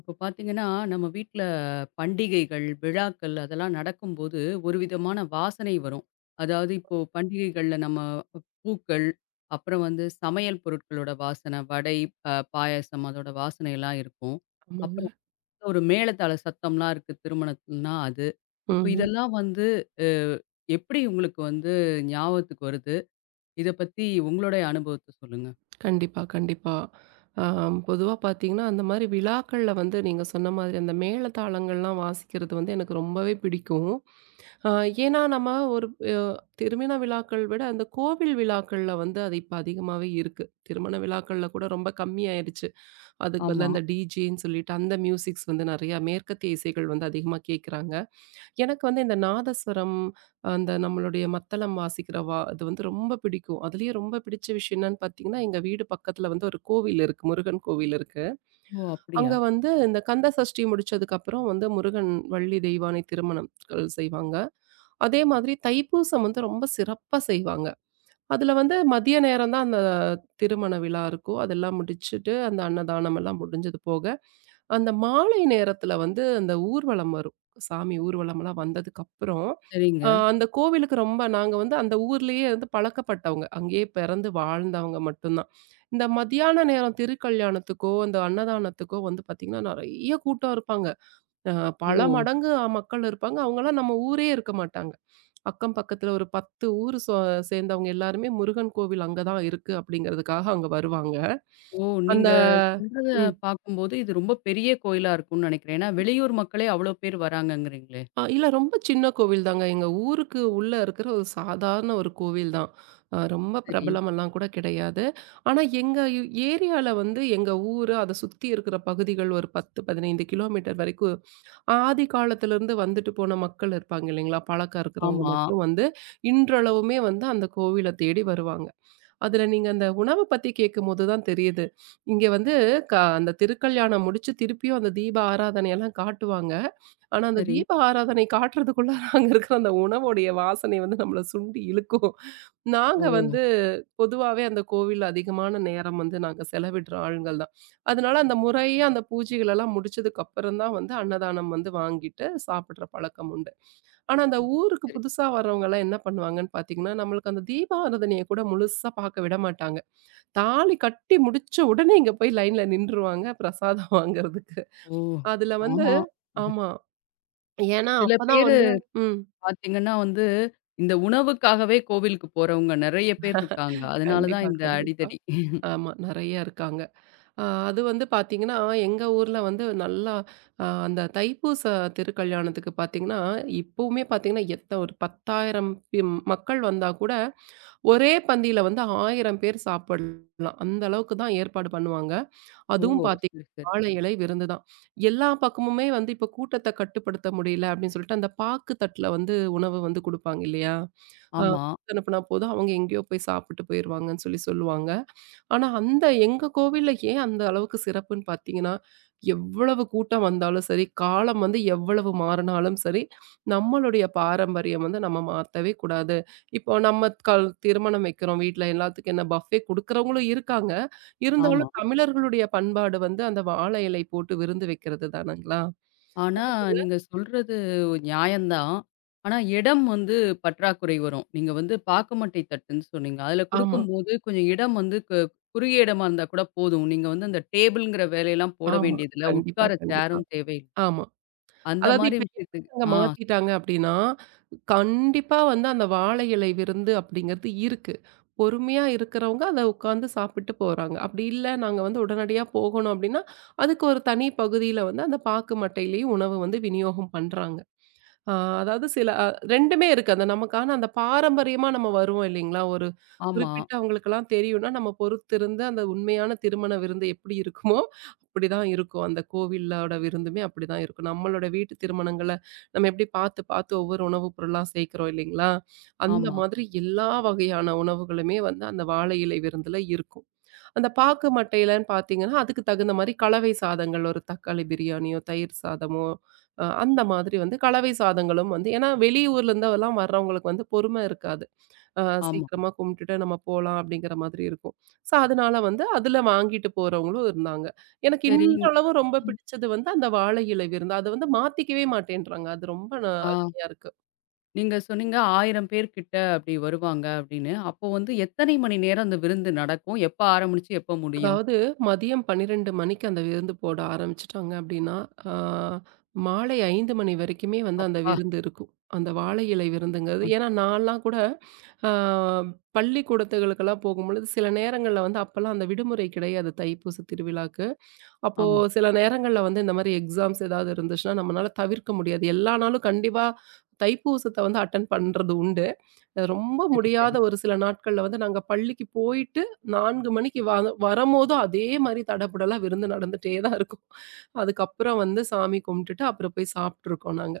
இப்போ பார்த்தீங்கன்னா, நம்ம வீட்ல பண்டிகைகள், விழாக்கள் அதெல்லாம் நடக்கும்போது, ஒரு விதமான வாசனை வரும். அதாவது இப்போ பண்டிகைகள்ல நம்ம பூக்கள், அப்புறம் வந்து சமையல் பொருட்களோட வாசனை, வடை, பாயாசம் அதோட வாசனைலாம் இருக்கும். ஆமாங்க. அப்புறம் வந்து ஒரு மேளதாள சத்தம்லாம் இருக்கு திருமணத்துலனா அது. இப்போ ம்ஹ்ம். இதெல்லாம் வந்து அ எப்படி உங்களுக்கு வந்து ஞாபகத்துக்கு வருது? இத பத்தி உங்களுடைய அனுபவத்த சொல்லுங்க. கண்டிப்பா, கண்டிப்பா. ஆ பொதுவா பார்த்தீங்கன்னா, அந்த மாரி விழாக்கள்ல வந்து நீங்க சொன்ன மாதிரி அந்த மேளதாளங்கள்லாம் வாசிக்கிறது வந்து எனக்கு ரொம்பவே பிடிக்கும். ஆ ஏன்னா நம்ம ஒரு அ திருமண விழாக்கள் விட அந்த கோவில் விழாக்கள்ல வந்து அது இப்ப அதிகமாவே இருக்கு. திருமண விழாக்கள்ல கூட ரொம்ப கம்மியாயிருச்சு. அதுக்கு பதிலா ஆமா. இந்த டிஜேன்னு சொல்லிட்டு அந்த மியூசிக்ஸ் வந்து நெறையா மேற்கத்திய இசைகள் வந்து அதிகமா கேட்குறாங்க. எனக்கு வந்து இந்த நாதஸ்வரம், அந்த நம்மளுடைய மத்தளம் வாசிக்கிற வா அது வந்து ரொம்ப பிடிக்கும். அதுலயும் ரொம்ப பிடிச்ச விஷயம் என்னன்னு பார்த்தீங்கன்னா, எங்க வீடு பக்கத்துல வந்து ஒரு கோவில் இருக்கு. முருகன் கோவில் இருக்கு. ஓ! அங்க அப்படியா? வந்து இந்த கந்த சஷ்டி முடிச்சதுக்கப்புறம் வந்து முருகன், வள்ளி தெய்வானை திருமணங்கள் செய்வாங்க. அதே மாதிரி தைப்பூசம் வந்து ரொம்ப சிறப்பா செய்வாங்க. அதுல வந்து மதிய நேரம் தான் அந்த திருமண விழா இருக்கும். அதெல்லாம் முடிச்சுட்டு அந்த அன்னதானம் எல்லாம் முடிஞ்சது போக அந்த மாலை நேரத்துல வந்து அந்த ஊர்வலம் வரும். சாமி ஊர்வலம்லாம் வந்ததுக்கப்புறம், சரிங்க. அந்த கோவிலுக்கு ரொம்ப நாங்க வந்து அந்த ஊர்லயே வந்து பழக்கப்பட்டவங்க. அங்கேயே பிறந்து வாழ்ந்தவங்க மட்டும்தான். இந்த மதியான நேரம் திருக்கல்யாணத்துக்கோ, இந்த அன்னதானத்துக்கோ வந்து பார்த்தீங்கன்னா, நெறைய கூட்டம் இருப்பாங்க. அ பல ஓ! மடங்கு மக்கள் இருப்பாங்க. அவங்கலாம் நம்ம ஊரே இருக்க மாட்டாங்க. அக்கம் பக்கத்துல ஒரு 10 ஊர் சேர்ந்தவங்க எல்லாருமே முருகன் கோவில் அங்க தான் இருக்கு அப்படிங்கிறதுக்காக அங்க வருவாங்க. ஓ! அந்த நீங்க சொல்றத ம். பார்க்கும்போது, இது ரொம்ப பெரிய கோயிலா இருக்கும்னு நினைக்கிறேன். ஏன்னா, வெளியூர் மக்களே அவ்வளோ பேர் வராங்கங்கிறீங்களே. இல்ல ரொம்ப சின்ன கோவில் தாங்க. எங்க ஊருக்கு உள்ள இருக்கிற ஒரு சாதாரண ஒரு கோவில் தான். ரொம்ப சரி. பிரபலமெல்லாம் கூட கிடையாது. ஆனா எங்க ஏரியால வந்து எங்க ஊரு, அத சுத்தி இருக்கிற பகுதிகள் ஒரு 10, 15 கிலோமீட்டர் வரைக்கும் ஆதி காலத்திலருந்து வந்துட்டு போன மக்கள் இருப்பாங்க இல்லைங்களா? பழக்கம் இருக்கிறவங்க ஆமா. மட்டும் வந்து இன்றளவுமே வந்து அந்த கோவில தேடி வருவாங்க. அதுல நீங்க அந்த உணவ பத்தி கேட்கும்போது தான் தெரியுது. இங்க வந்து அந்த திருக்கல்யாணம் முடிச்சு திருப்பியும் அந்த தீப ஆராதனையெல்லாம் காட்டுவாங்க. ஆனா, அந்த சரி. தீப ஆராதனை காட்டுறதுக்குள்ள அங்க இருக்கிற அந்த உணவுடைய வாசனை வந்து நம்மள சுண்டி இழுக்கும். நாங்க ஓ! வந்து பொதுவாவே அந்த கோவில்ல அதிகமான நேரம் வந்து நாங்க செலவிடுற ஆளுங்கள் தான். அதனால அந்த முறையா அந்த பூஜைகள் எல்லாம் முடிச்சதுக்கு அப்புறம் தான் வந்து அன்னதானம் வந்து வாங்கிட்டு சாப்பிடுற பழக்கம் உண்டு. ஆனா, அந்த ஓ! ஊருக்கு சரி. புதுசா வர்றவங்கலாம் என்ன பண்ணுவாங்கன்னு பார்த்தீங்கன்னா, நம்மளுக்கு அந்த தீபாராதனைய கூட முழுசா பார்க்க விட மாட்டாங்க. தாலி கட்டி முடிச்ச உடனே இங்க போய் லைன்ல நின்றுவாங்க பிரசாதம் வாங்குறதுக்கு. ஓ! அதுல வந்து ஆமா. ஆமா. ஏன்னா, சில அப்பதான் பேரு வந்து ம். பார்த்தீங்கன்னா வந்து, இந்த உணவுக்காகவே கோவிலுக்கு போறவங்க நெறைய பேர் இருக்காங்க. அதனால தான் கண்டிப்பா, இந்த கண்டிப்பா. அடிதடி. ஆமா, நெறைய இருக்காங்க. அது வந்து பார்த்தீங்கன்னா, எங்க ஊர்ல வந்து நல்லா அந்த தைப்பூச திருக்கல்யாணத்துக்கு பார்த்தீங்கன்னா, இப்பவுமே பார்த்தீங்கன்னா, எத்த ஒரு 10,000 மக்கள் வந்தா கூட, ஒரே பந்தியில வந்து 1000 பேர் சாப்பிடலாம். அந்த அளவுக்கு தான் ஏற்பாடு பண்ணுவாங்க. ஓ! அதுவும் பார்த்தீங்கன்னா, சரி, சரி. வாழை இலை விருந்து தான். எல்லா பக்கமுமே வந்து இப்ப கூட்டத்த கட்டுப்படுத்த முடியல அப்படின்னு சொல்லிட்டு, அந்த பாக்கு தட்டுல வந்து உணவு வந்து குடுப்பாங்க இல்லையா? அ ஆமா, அனுப்புனா போதும், அவங்க எங்கேயோ போய் சாப்பிட்டு போயிருவாங்கன்னு சொல்லி சொல்லுவாங்க. ஆனா, அந்த எங்க கோவில்ல ஏன் அந்த அளவுக்கு சிறப்புன்னு பார்த்தீங்கன்னா, எவ்வளவு கூட்டம் வந்தாலும் சரி, காலம் வந்து எவ்வளவு மாறினாலும் சரி, நம்மளுடைய பாரம்பரியம் வந்து நம்ம மாத்தவே கூடாது. இப்போ நம்ம கல் திருமணம் வைக்கிறோம் வீட்ல எல்லாத்துக்கும் என்ன பஃபே குடுக்குறவங்களும் இருக்காங்க. ஆமா. இருந்தாலும் தமிழர்களுடைய பண்பாடு வந்து அந்த வாழை இலை போட்டு விருந்து வைக்கிறது தானங்களா? ஆனா, நீங்க சொல்றது நியாயந்தான். ஆனா, இடம் வந்து பற்றாக்குறை வரும். நீங்க வந்து பாக்குமட்டை தட்டுன்னு சொன்னீங்க. அதுல ஆமா, குடுக்கும்போது கொஞ்சம் இடம் வந்து குறுகிய இடமா இருந்தா கூட போதும். நீங்க வந்து அந்த டேபிள்ங்கிற வேலையெல்லாம் போட ஆமா. வேண்டியதில்ல. கண்டிப்பா, உட்கார கண்டிப்பா. சேரும் தேவையில்ல. ஆமா. அந்த அதாவது மாரி இப்ப எப்படி விஷயத்துக்கு அங்க ஆ, மாத்திட்டாங்க அப்டின்னா, கண்டிப்பா வந்து அந்த வாழை இலை விருந்து அப்படிங்கிறது இருக்கு. பொறுமையா இருக்கிறவங்க அத உட்கார்ந்து சாப்பிட்டு போறாங்க. அப்படி இல்ல நாங்க வந்து உடனடியா போகணும் அப்படின்னா, அதுக்கு ஒரு தனி பகுதியில வந்து அந்த பாக்கு மட்டையிலேயும் உணவு வந்து விநியோகம் பண்றாங்க. ஆ அதாவது சில 2மே இருக்கு. அந்த நமக்கான அந்த பாரம்பரியமா நம்ம வருவோம் இல்லைங்களா? ஒரு ஆமா, குறிப்பிட்ட அவங்களுக்கெல்லாம் தெரியும்னா, நம்ம பொறுத்திருந்து அந்த உண்மையான திருமண விருந்து எப்படி இருக்குமோ, அப்படிதான் இருக்கும். அந்த கோவிலோட விருந்துமே அப்படிதான் இருக்கும். நம்மளோட வீட்டு திருமணங்கள நம்ம எப்படி பார்த்து பார்த்து ஒவ்வொரு உணவு பொருளா சேர்க்கிறோம் இல்லைங்களா? அந்த ஆமா, மாதிரி எல்லா வகையான உணவுகளுமே வந்து அந்த வாழை இலை விருந்துல இருக்கும். அந்த பாக்கு மட்டையிலன்னு பார்த்தீங்கன்னா, அதுக்கு தகுந்த மாரி கலவை சாதங்கள் ஒரு தக்காளி பிரியாணியோ, தயிர் சாதமோ, அந்த மாதிரி வந்து கலவை சாதங்களும் வந்து ஏன்னா வெளியூர்லேருந்துலாம் வர்றவங்களுக்கு வந்து பொறுமை இருக்காது. அ ஆமா. சீக்கிரமா கும்பிட்டுட்டு நம்ம போலாம் அப்படிங்கிற மாதிரி இருக்கும். ஸோ, அதனால வந்து அதில வாங்கிட்டு போறவங்களும் இருந்தாங்க. எனக்கு சரி. இன்றளவும் ரொம்ப ம். பிடிச்சது வந்து அந்த வாழை இலை விருந்து. அத வந்து மாத்திக்கவே மாட்டேன்றாங்க. அது ரொம்ப ந ஆ அருமையா இருக்கு. நீங்க சொன்னீங்க 1000 பேர்கிட்ட அப்படி வருவாங்க அப்படின்னு. அப்போ வந்து எத்தனை மணி நேரம் அந்த விருந்து நடக்கும்? எப்ப ஆரம்பிச்சு எப்ப முடியும்? அதாவது மதியம் 12 மணிக்கு அந்த விருந்து போட ஆரம்பிச்சுட்டாங்க அப்படின்னா, ஆ மாலை 5 மணி வரைக்குமே வந்து அந்த அப்பா! விருந்து இருக்கும். அந்த வாழை இலை விருந்துங்கிறது அ ஏன்னா நான்லாம் கூட ஆ பள்ளிக்கூடத்துகளுக்கெல்லாம் போகும்பொழுது சில நேரங்கள்ல வந்து அப்பலாம் அந்த விடுமுறை கிடையாது தைப்பூச திருவிழாக்கு. அப்போ ஆமா. சில நேரங்கள்ல வந்து இந்த மாரி எக்ஸாம்ஸ் ஏதாவது இருந்துச்சுன்னா, நம்மனால தவிர்க்க முடியாது. எல்லா நாளும் கண்டிப்பா தைப்பூசத்த வந்து அட்டெண்ட் பண்றது உண்டு. ரொம்ப சரி, முடியாத சரி. ஒரு சில நாட்கள்ல வந்து நாங்க பள்ளிக்கு போயிட்டு 4 மணிக்கு வரம்போதும் அதே மாரி தடபுடலா விருந்து நடந்துட்டே தான் இருக்கும். அதுக்கப்புறம் வந்து சாமி கும்பிட்டுட்டு அப்புறம் போய் சாப்ட்டுருக்கோம் நாங்க.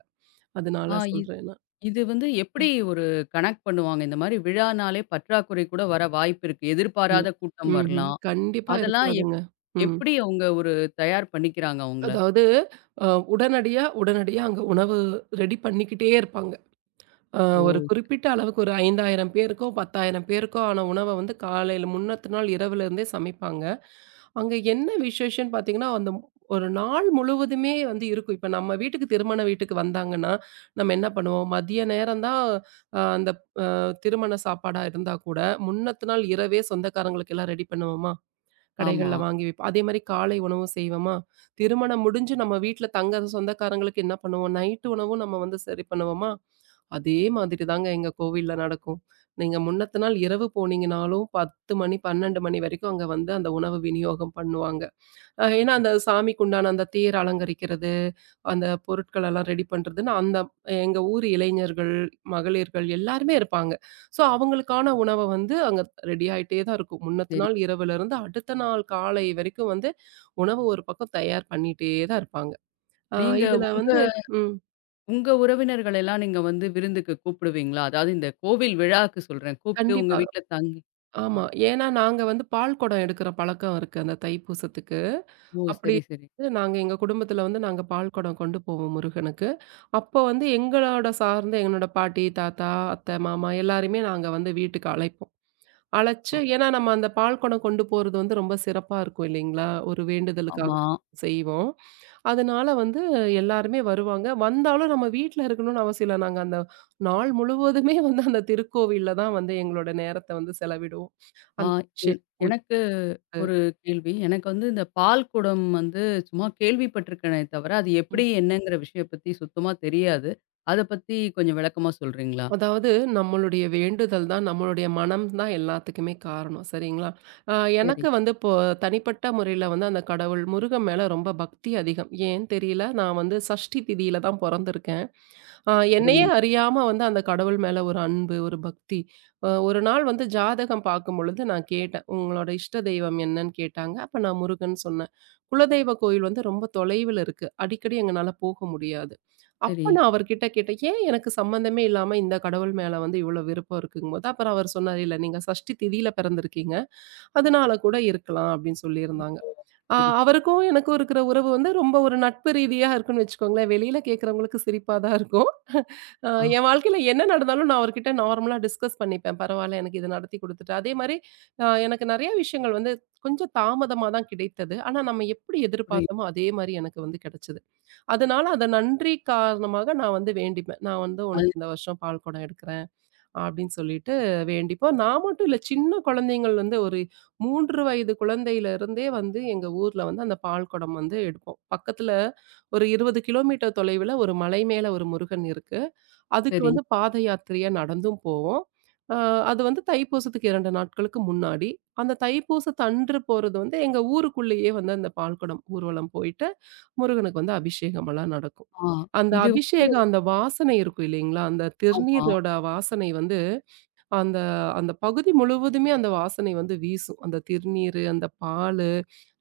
அதனால ஆ இ சொல்றேன் நான். இது வந்து எப்படி ஒரு கனெக்ட் பண்ணுவாங்க? இந்த மாரி விழானாலே பற்றாக்குறை கூட வர வாய்ப்பு இருக்கு. இல்ல. எதிர்பாராத கூட்டம் ம்ஹ்ம். வரலாம். கண்டிப்பா அதெல்லாம் இருக்காதுங்க. ம். எப்படி அவங்க ஒரு தயார் பண்ணிக்கிறாங்க அவங்கள? அதாவது அ உடனடியா உடனடியா அங்க உணவு ரெடி பண்ணிக்கிட்டே இருப்பாங்க. அ ஓ! ஒரு குறிப்பிட்ட அளவுக்கு ஒரு 5,000 பேருக்கோ, 10,000 பேருக்கோ ஆன உணவ வந்து காலையில முன்னத்த நாள் இரவுல இருந்தே சமைப்பாங்க. அங்க என்ன விசேஷம்ன்னு பார்த்தீங்கன்னா, ஒரு நாள் முழுவதுமே வந்து இருக்கும். இப்ப நம்ம வீட்டுக்கு திருமண வீட்டுக்கு வந்தாங்கன்னா, நம்ம என்ன பண்ணுவோம்? மதிய நேரம் தான் அந்த திருமண சாப்பாடா இருந்தா கூட, முன்னத்த நாள் இரவே சொந்தக்காரங்களுக்கு எல்லாம் ரெடி பண்ணுவோமா, ஆமா. கடைகள்ல வாங்கி வைப்போம். அதேமாரி காலை உணவும் செய்வோமா, திருமணம் முடிஞ்சு நம்ம வீட்ல தங்குற சொந்தக்காரங்களுக்கு என்ன பண்ணுவோம்? நைட்டு உணவும் நம்ம வந்து சரி பண்ணுவோமா, அதே மாதிரி தாங்க எங்க கோவில்ல நடக்கும். நீங்க முன்னத்த நாள் இரவு போனீங்கனாலும் 10 மணி, 12 மணி வரைக்கும் அங்க வந்து அந்த உணவு விநியோகம் பண்ணுவாங்க. ஏன்னா அந்த சாமிக்கு உண்டான அந்த தேர் அலங்கரிக்கிறது, அந்த பொருட்கள் எல்லாம் ரெடி பண்றதுன்னு அந்த எங்க ஊர் இளைஞர்கள், மகளிர்கள் எல்லாருமே இருப்பாங்க. ஸோ அவங்களுக்கான உணவ வந்து அங்க ரெடி ஆயிட்டே தான் இருக்கும். முன்னத்த சரி. நாள் இரவுலருந்து அடுத்த நாள் காலை வரைக்கும் வந்து உணவு ஒரு பக்கம் தயார் பண்ணிட்டே தான் இருப்பாங்க. அ நீங்க இதுல உங்க வந்து ம். உங்க உறவினர்கள் எல்லாம் நீங்க வந்து விருந்துக்கு கூப்பிடுவீங்களா? அதாவது இந்த கோவில் விழாக்கு சொல்றேன். கூப்ட்டு உங்க கண்டிப்பா. வீட்ல தங்கி ஆ. ஆமா. ஏன்னா நாங்க வந்து பால் குடம் எடுக்கிற பழக்கம் இருக்கு அந்த தைப்பூசத்துக்கு. ஓ! அப்படி சரி, சரி. வந்து நாங்க எங்க குடும்பத்தில வந்து நாங்க பால் குடம் கொண்டு போவோம் முருகனுக்கு. அப்போ வந்து எங்களோட சார்ந்த என்னோட பாட்டி, தாத்தா, அத்தை, மாமா எல்லாரையுமே நாங்க வந்து வீட்டுக்கு அழைப்போம். அழைச்சு ஆ ஏன்னா நம்ம அந்த பால் குடம் கொண்டு போறது வந்து ரொம்ப சிறப்பா இருக்கும் இல்லைங்களா? ஒரு வேண்டுதலுக்காக ஆமா. செய்வோம். அதனால வந்து எல்லாருமே வருவாங்க. வந்தாலும் நம்ம வீட்ல இருக்கணும்னு அவசியம் இல்ல. நாங்க அந்த நாள் முழுவதுமே வந்து அந்த திருக்கோவில்ல தான் வந்து எங்களோட நேரத்த வந்து செலவிடுவோம். ஆ அந்த என் அபிஷேக பூஜ எனக்கு ஒரு கேள்வி. எனக்கு வந்து இந்த பால் குடம் வந்து சும்மா கேள்விப்பட்டுருக்கேனே தவிர, அது ம். எப்படி என்னங்கிற விஷயம் பத்தி சுத்தமா தெரியாது. அத பத்தி கொஞ்சம் விளக்கமா சொல்றீங்களா? அதாவது நம்மளுடைய வேண்டுதல் தான், நம்மளுடைய மனம் தான் எல்லாத்துக்குமே காரணம். சரிங்களா? அ சரி. எனக்கு வந்து இப்போ தனிப்பட்ட முறையில வந்து அந்த கடவுள் முருகன் மேல ரொம்ப பக்தி அதிகம். ஏன் தெரியல. நான் வந்து சஷ்டி திதியில தான் பொறந்திருக்கேன். என்னையே அருமை. அறியாம வந்து அந்த கடவுள் மேல ஒரு அன்பு, ஒரு பக்தி. ஒரு நாள் வந்து ஜாதகம் பார்க்கும்பொழுது நான் கேட்டேன். "உங்களோட இஷ்ட தெய்வம் என்னன்னு?" கேட்டாங்க. அப்ப நான் முருகன் சொன்னேன். குலதெய்வ கோயில் வந்து ரொம்ப தொலைவுல இருக்கு. அடிக்கடி எங்கனால போக முடியாது. சரி. அப்ப நான் அவர்கிட்ட கேட்டேன், "ஏன் எனக்கு சம்மந்தமே இல்லாம இந்த கடவுள் மேல வந்து இவ்ளோ விருப்பம் இருக்குங்கும்போது?" அப்புறம் அவர் சொன்னாரு, "இல்ல நீங்க சஷ்டி திதியில பிறந்திருக்கீங்க. அதனால கூட இருக்கலாம்." அப்படின்னு ம். சொல்லியிருந்தாங்க. சரி, சரி. அவருக்கும் எனக்கும் இருக்கிற உறவு வந்து ரொம்ப ஒரு நட்பு ரீதியா இருக்குன்னு வச்சுக்கோங்களேன். வெளியில கேட்கிறவங்களுக்கு சிரிப்பா தான் இருக்கும். அ ஆ என் வாழ்க்கையில என்ன நடந்தாலும் நான் அவர்கிட்ட நார்மலா டிஸ்கஸ் பண்ணிப்பேன். பரவால்ல எனக்கு இத நடத்தி குடுத்துட்டா. அதே மாரி எனக்கு நெறைய விஷயங்கள் வந்து கொஞ்சம் தாமதமா தான் கிடைத்தது. ஆனா நம்ம எப்படி புரியுது. எதிர்பார்த்தோமோ அதே மாரி எனக்கு வந்து கிடைச்சது. அதனால அத நன்றி காரணமாக நான் வந்து வேண்டிப்பேன். நான் வந்து அது உனக்கு இந்த வருஷம் பால்குடம் எடுக்கிறேன். அப்படின்னு சொல்லிட்டு வேண்டிப்போம். நான் மட்டும் இல்ல, சின்ன குழந்தைங்கள் வந்து ஒரு 3 வயது குழந்தையிலிருந்தே வந்து எங்க ஊர்ல வந்து அந்த பால் குடம் வந்து எடுப்போம். பக்கத்துல ஒரு 20 கிலோமீட்டர் தொலைவுல ஒரு மலை மேல ஒரு முருகன் இருக்கு. அதுக்கு சரி. வந்து பாத யாத்திரையா நடந்தும் போவோம். அ அது வந்து தைப்பூசத்துக்கு 2 நாட்களுக்கு முன்னாடி. அந்த தைப்பூசத்தன்று போறது வந்து எங்க ஊருக்குள்ளேயே வந்து அந்த பால் குடம் ஊர்வலம் போயிட்டு, முருகனுக்கு வந்து அபிஷேகமெல்லாம் நடக்கும். ஆ அந்த இது வந்து அபிஷேகம் அந்த வாசனை இருக்கும் இல்லைங்களா? அந்த ஆமா. திருநீரோட வாசனை வந்து அந்த அந்த பகுதி முழுவதுமே அந்த வாசனை வந்து வீசும். அந்த திருநீரு, அந்த பாலு,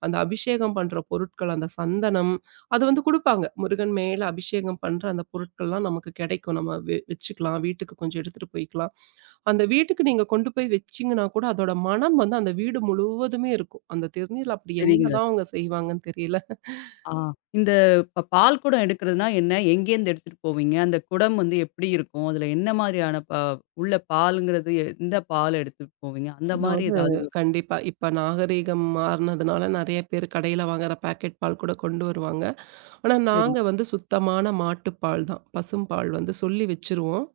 அந்த அபிஷேகம் பண்ற பொருட்கள், அந்த சந்தனம், அது வந்து குடுப்பாங்க. முருகன் மேல அபிஷேகம் பண்ற அந்த பொருட்கள்லாம் நமக்கு கிடைக்கும். நம்ம வச்சுக்கலாம். வீட்டுக்கு கொஞ்சம் எடுத்துட்டு போய்க்கலாம். அந்த வீட்டுக்கு நீங்க கொண்டு போய் வச்சீங்கன்னா கூட, அதோட மனம் வந்து அந்த வீடு முழுவதுமே இருக்கும். அந்த திருநீர்ல அப்படி சரிங்க. என்னதான் அவங்க செய்வாங்கன்னு தெரியல. ஆ இந்த பால் குடம் எடுக்கிறதுனா என்ன? எங்கேருந்து எடுத்துட்டு போவீங்க? அந்த குடம் வந்து எப்படி இருக்கும்? அதில என்ன மாரியான உள்ள பாலுங்கிறது எந்த பால் எடுத்துட்டு போவீங்க? அந்த மாரி அதாவது ஏதாவது கண்டிப்பா. இப்ப நாகரீகம் மாறுனதுனால நெறைய பேர் கடையில வாங்குற பாக்கெட் பால் கூட கொண்டு வருவாங்க. ஆனா, சரி. நாங்க வந்து சுத்தமான மாட்டுப்பால் தான். பசும்பால் வந்து சொல்லி வச்சுருவோம்.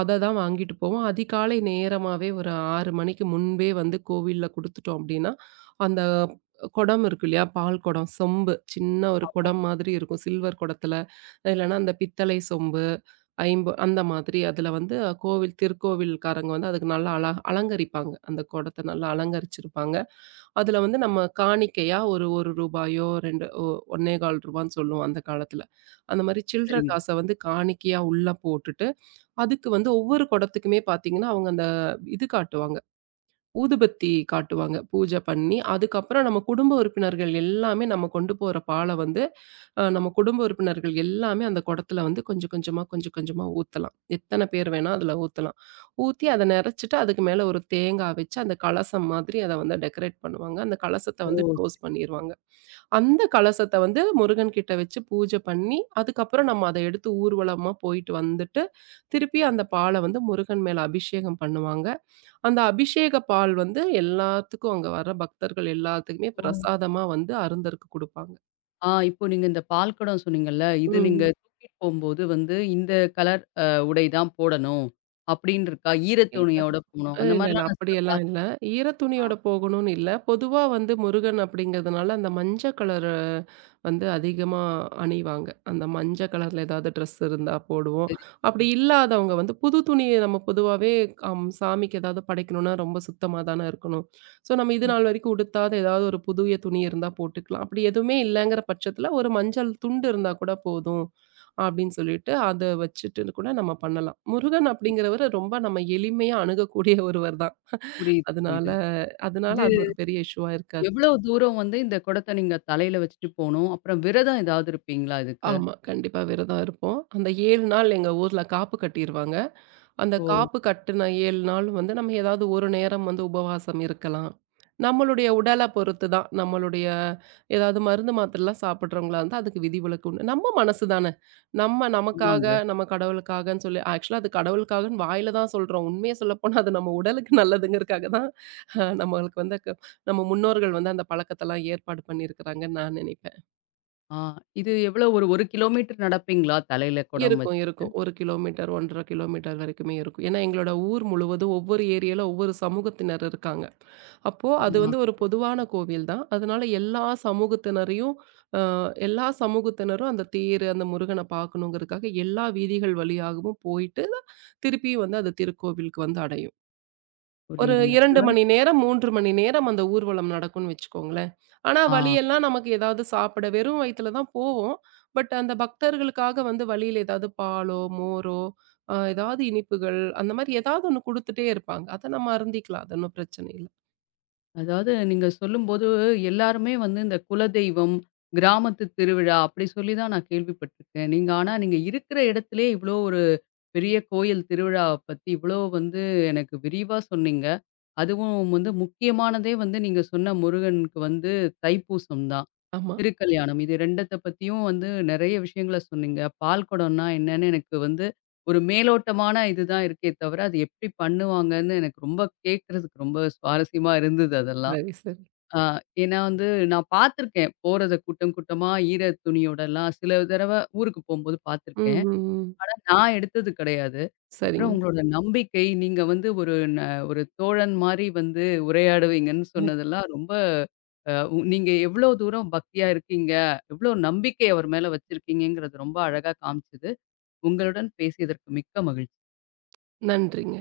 அத தான் வாங்கிட்டு போவோம். அதிகாலை நேரமாவே ஒரு 6 மணிக்கு முன்பே வந்து கோவில்ல குடுத்துட்டோம் அப்படின்னா, அந்த குடம் இருக்கு இல்லையா? பால் குடம், சொம்பு சின்ன ஒரு ஆமா. குடம் மாதிரி இருக்கும். சில்வர் குடத்துல, இல்லைன்னா அந்த பித்தளை சொம்பு, ஐம்பு அந்த மாதிரி அதில வந்து கோவில் திருக்கோவில்காரங்க வந்து அதுக்கு நல்லா அலங்கரிப்பாங்க. அந்த குடத்த நல்லா அலங்கரிச்சிருப்பாங்க. அதுல வந்து நம்ம காணிக்கையா ஒரு ரூ. 1 2 ரூ. 1.25ன்னு சொல்லுவோம் அந்த காலத்துல. அந்த மாரி சில்ற சரிங்க. காச வந்து காணிக்கையா உள்ள போட்டுட்டு, அதுக்கு வந்து ஒவ்வொரு குடத்துக்குமே பார்த்தீங்கன்னா, அவங்க அந்த இது காட்டுவாங்க. ஊதுபத்தி காட்டுவாங்க. பூஜை பண்ணி, அதுக்கப்புறம் நம்ம குடும்ப உறுப்பினர்கள் எல்லாமே நம்ம கொண்டு போற பால வந்து, நம்ம குடும்ப உறுப்பினர்கள் எல்லாமே அந்த குடத்துல வந்து கொஞ்சம் கொஞ்சமா, கொஞ்சம் கொஞ்சமா ஊத்தலாம். எத்தன பேர் வேணா அதுல ஊத்தலாம். ஊத்தி அத நெறச்சுட்டு, அதுக்கு மேல ஒரு தேங்காய் வச்சு, அந்த கலசம் மாதிரி அத வந்து டெக்கரேட் பண்ணுவாங்க. அந்த கலசத்த ஓ! வந்து க்ளோஸ் பண்ணிருவாங்க. அந்த கலசத்த வந்து முருகன் கிட்ட வச்சு பூஜை பண்ணி, அதுக்கப்புறம் நம்ம அத எடுத்து ஊர்வலமா போயிட்டு வந்துட்டு, திருப்பி அந்த பால வந்து முருகன் மேல அபிஷேகம் பண்ணுவாங்க. அந்த அபிஷேக பால் வந்து எல்லாத்துக்கும் அங்க வர பக்தர்கள் எல்லாத்துக்குமே ஓ! பிரசாதமா வந்து அருந்தருக்கு குடுப்பாங்க. இப்போ நீங்க இந்த பால் குடம் சொன்னீங்கல்ல, இது நீங்க ம். தூக்கிட்டு போம்போது வந்து இந்த கலர் உடை தான் போடணும் அப்படின்னு இருக்கா? இல்ல ஈரத்துணியோட போணும். அந்த இல்ல, இல்ல. மாரிலாம் நான் சில அப்படியெல்லாம் இல்ல. பார்த்துருக்கேன். ஈர ஆ துணியோட போகணும்னு இல்ல. பொதுவா வந்து முருகன் அப்படிங்கிறதுனால, அந்த மஞ்ச கலரு வந்து அதிகமா அணிவாங்க. அந்த மஞ்ச கலர்ல ஏதாவது ட்ரெஸ் இருந்தா போடுவோம். சரி. அப்படி ம். இல்லாதவங்க வந்து புது துணிய நம்ம பொதுவாவே அம் சாமிக்கு ஏதாவது படைக்கணும்னா, ரொம்ப சுத்தமா தானே இருக்கணும். ஸோ நம்ம இது ம். நாள் வரைக்கும் உடுத்தாத ஏதாவது ஒரு புதிய துணி இருந்தா போட்டுக்கலாம். அப்படி எதுவுமே இல்லங்கிற பட்சத்தில, ஒரு மஞ்சள் துண்டு இருந்தா கூட போதும். அப்படின்னு சொல்லிட்டு அத வச்சுட்டு கூட நம்ம பண்ணலாம். முருகன் அப்படிங்கிறவரு ரொம்ப நம்ம எளிமையா அணுகக்கூடிய ஒருவர் தான். புரியுது, அதனால புரியுது. அதனால இது அது ஒரு பெரிய இஷ்யூவா இருக்காது. எவ்வளோ தூரம் வந்து இந்த குடத்த நீங்க தலையில வச்சுட்டு போணும்? அப்புறம் விரதம் ஏதாவது இருப்பீங்களா இதுக்கு? ஆமா. கண்டிப்பா விரதம் இருப்போம். அந்த 7 நாள் எங்க ஊர்ல காப்பு கட்டிருவாங்க. அந்த ஓ! காப்பு கட்டுன 7 நாள் வந்து நம்ம ஏதாவது ஒரு நேரம் வந்து உபவாசம் இருக்கலாம். நம்மளுடைய உடல பொறுத்து தான். நம்மளுடைய ஏதாவது மருந்து மாத்திரைலாம் சாப்பிடுறவங்களா இருந்தா அதுக்கு விதிவிலக்கு உண்டு. நம்ம மனசு தானே. நம்ம நமக்காக, ஆமாங்க. நம்ம கடவுளுக்காகன்னு சொல்லி ஆக்சுவலா அது கடவுளுக்காகன்னு வாயில தான் சொல்றோம். உண்மைய சொல்லப்போனா அது நம்ம உடலுக்கு நல்லதுங்கிறதுக்காக தான், நம்மளுக்கு வந்து க நம்ம முன்னோர்கள் வந்து அந்த பழக்கத்தெல்லாம் ஏற்பாடு பண்ணியிருக்கிறாங்கன்னு நான் நினைப்பேன். ஆ இது எவ்வளோ ஒரு 1 கிலோமீட்டர் நடப்பீங்களா தலையில குடம் இருக்கும், வச்சு? இருக்கும். 1 கிலோமீட்டர், 1 1/2 கிலோமீட்டர் வரைக்குமே இருக்கும். ஏன்னா எங்களோட ஊர் முழுவதும் ஒவ்வொரு ஏரியால ஒவ்வொரு சமூகத்தினர் இருக்காங்க. அப்போ அது ஆமா, வந்து ஒரு பொதுவான கோவில் தான். அதனால எல்லா சமூகத்தினரையும் எல்லா சமூகத்தினரும் அந்த தேர், அந்த முருகன பார்க்கணுங்கிறதுக்காக எல்லா வீதிகள் வழியாகவும் போயிட்டு, திருப்பியும் வந்து அது திருக்கோவிலுக்கு வந்து அடையும். ஒரு புரியுதுங்க. 2 அதாவது மணி நேரம், 3 மணி நேரம் அந்த ஊர்வலம் நடக்கும்னு வச்சுக்கோங்களேன். ஆனா ஆ. வழியெல்லாம் நமக்கு ஏதாவது சாப்பிட வெறும் வயித்துல தான் போவோம். பட் அந்த பக்தர்களுக்காக வந்து வழியில ஏதாவது பாலோ, மோரோ, ஏதாவது இனிப்புகள் அந்த மாரி ஏதாவது ஒண்ணு குடுத்துட்டே இருப்பாங்க. அத நம்ம அருந்திக்கலாம். அது ஒண்ணும் பிரச்சனை இல்ல. அதாவது நீங்க சொல்லும்போது, எல்லாருமே வந்து இந்த குலதெய்வம், கிராமத்து திருவிழா அப்படி சொல்லி தான் நான் கேள்விப்பட்டுருக்கேன். ஆனா நீங்க இருக்கிற இடத்திலேயே இவ்வளோ ஒரு பெரிய கோயில் திருவிழாவ பத்தி இவ்வளோ வந்து எனக்கு விரிவா சொன்னீங்க. அதுவும் வந்து முக்கியமானதே வந்து நீங்க சொன்ன முருகனுக்கு வந்து தைப்பூசம் தான். ஆமா. திருக்கல்யாணம் இது 2த்த பத்தியும் வந்து நெறைய விஷயங்கள சொன்னீங்க. பால் குடம்னா என்னன்னு எனக்கு வந்து ஒரு மேலோட்டமான இதுதான் இருக்கே தவிர, அது எப்படி பண்ணுவாங்கன்னு எனக்கு ரொம்ப கேட்கறதுக்கு ரொம்ப சுவாரஸ்யமா இருந்தது அதெல்லாம். சரி, சரி. ஆ, ஏன்னா வந்து நான் பார்த்துருக்கேன். போறத கூட்டம் கூட்டமா ஈர துணியோடலாம் சில தடவ ஊருக்கு போம்போது ம், பார்த்துருக்கேன். ம், ம். ஆனா நான் எடுத்தது கிடையாது. அப்புறம் சரிங்க. உங்களோட நம்பிக்கை, நீங்க வந்து ஒரு தோழன் மாரி வந்து உரையாடுவீங்கன்னு சொன்னதெல்லாம் ரொம்ப அ உ நீங்க எவ்ளோ தூரம் பக்தியா இருக்கீங்க, எவ்ளோ நம்பிக்கை அவர் மேல வச்சிருக்கீங்கங்கிறது ரொம்ப அழகா காமிச்சது. உங்களுடன் பேசியதற்கு மிக்க மகிழ்ச்சி. நன்றிங்க.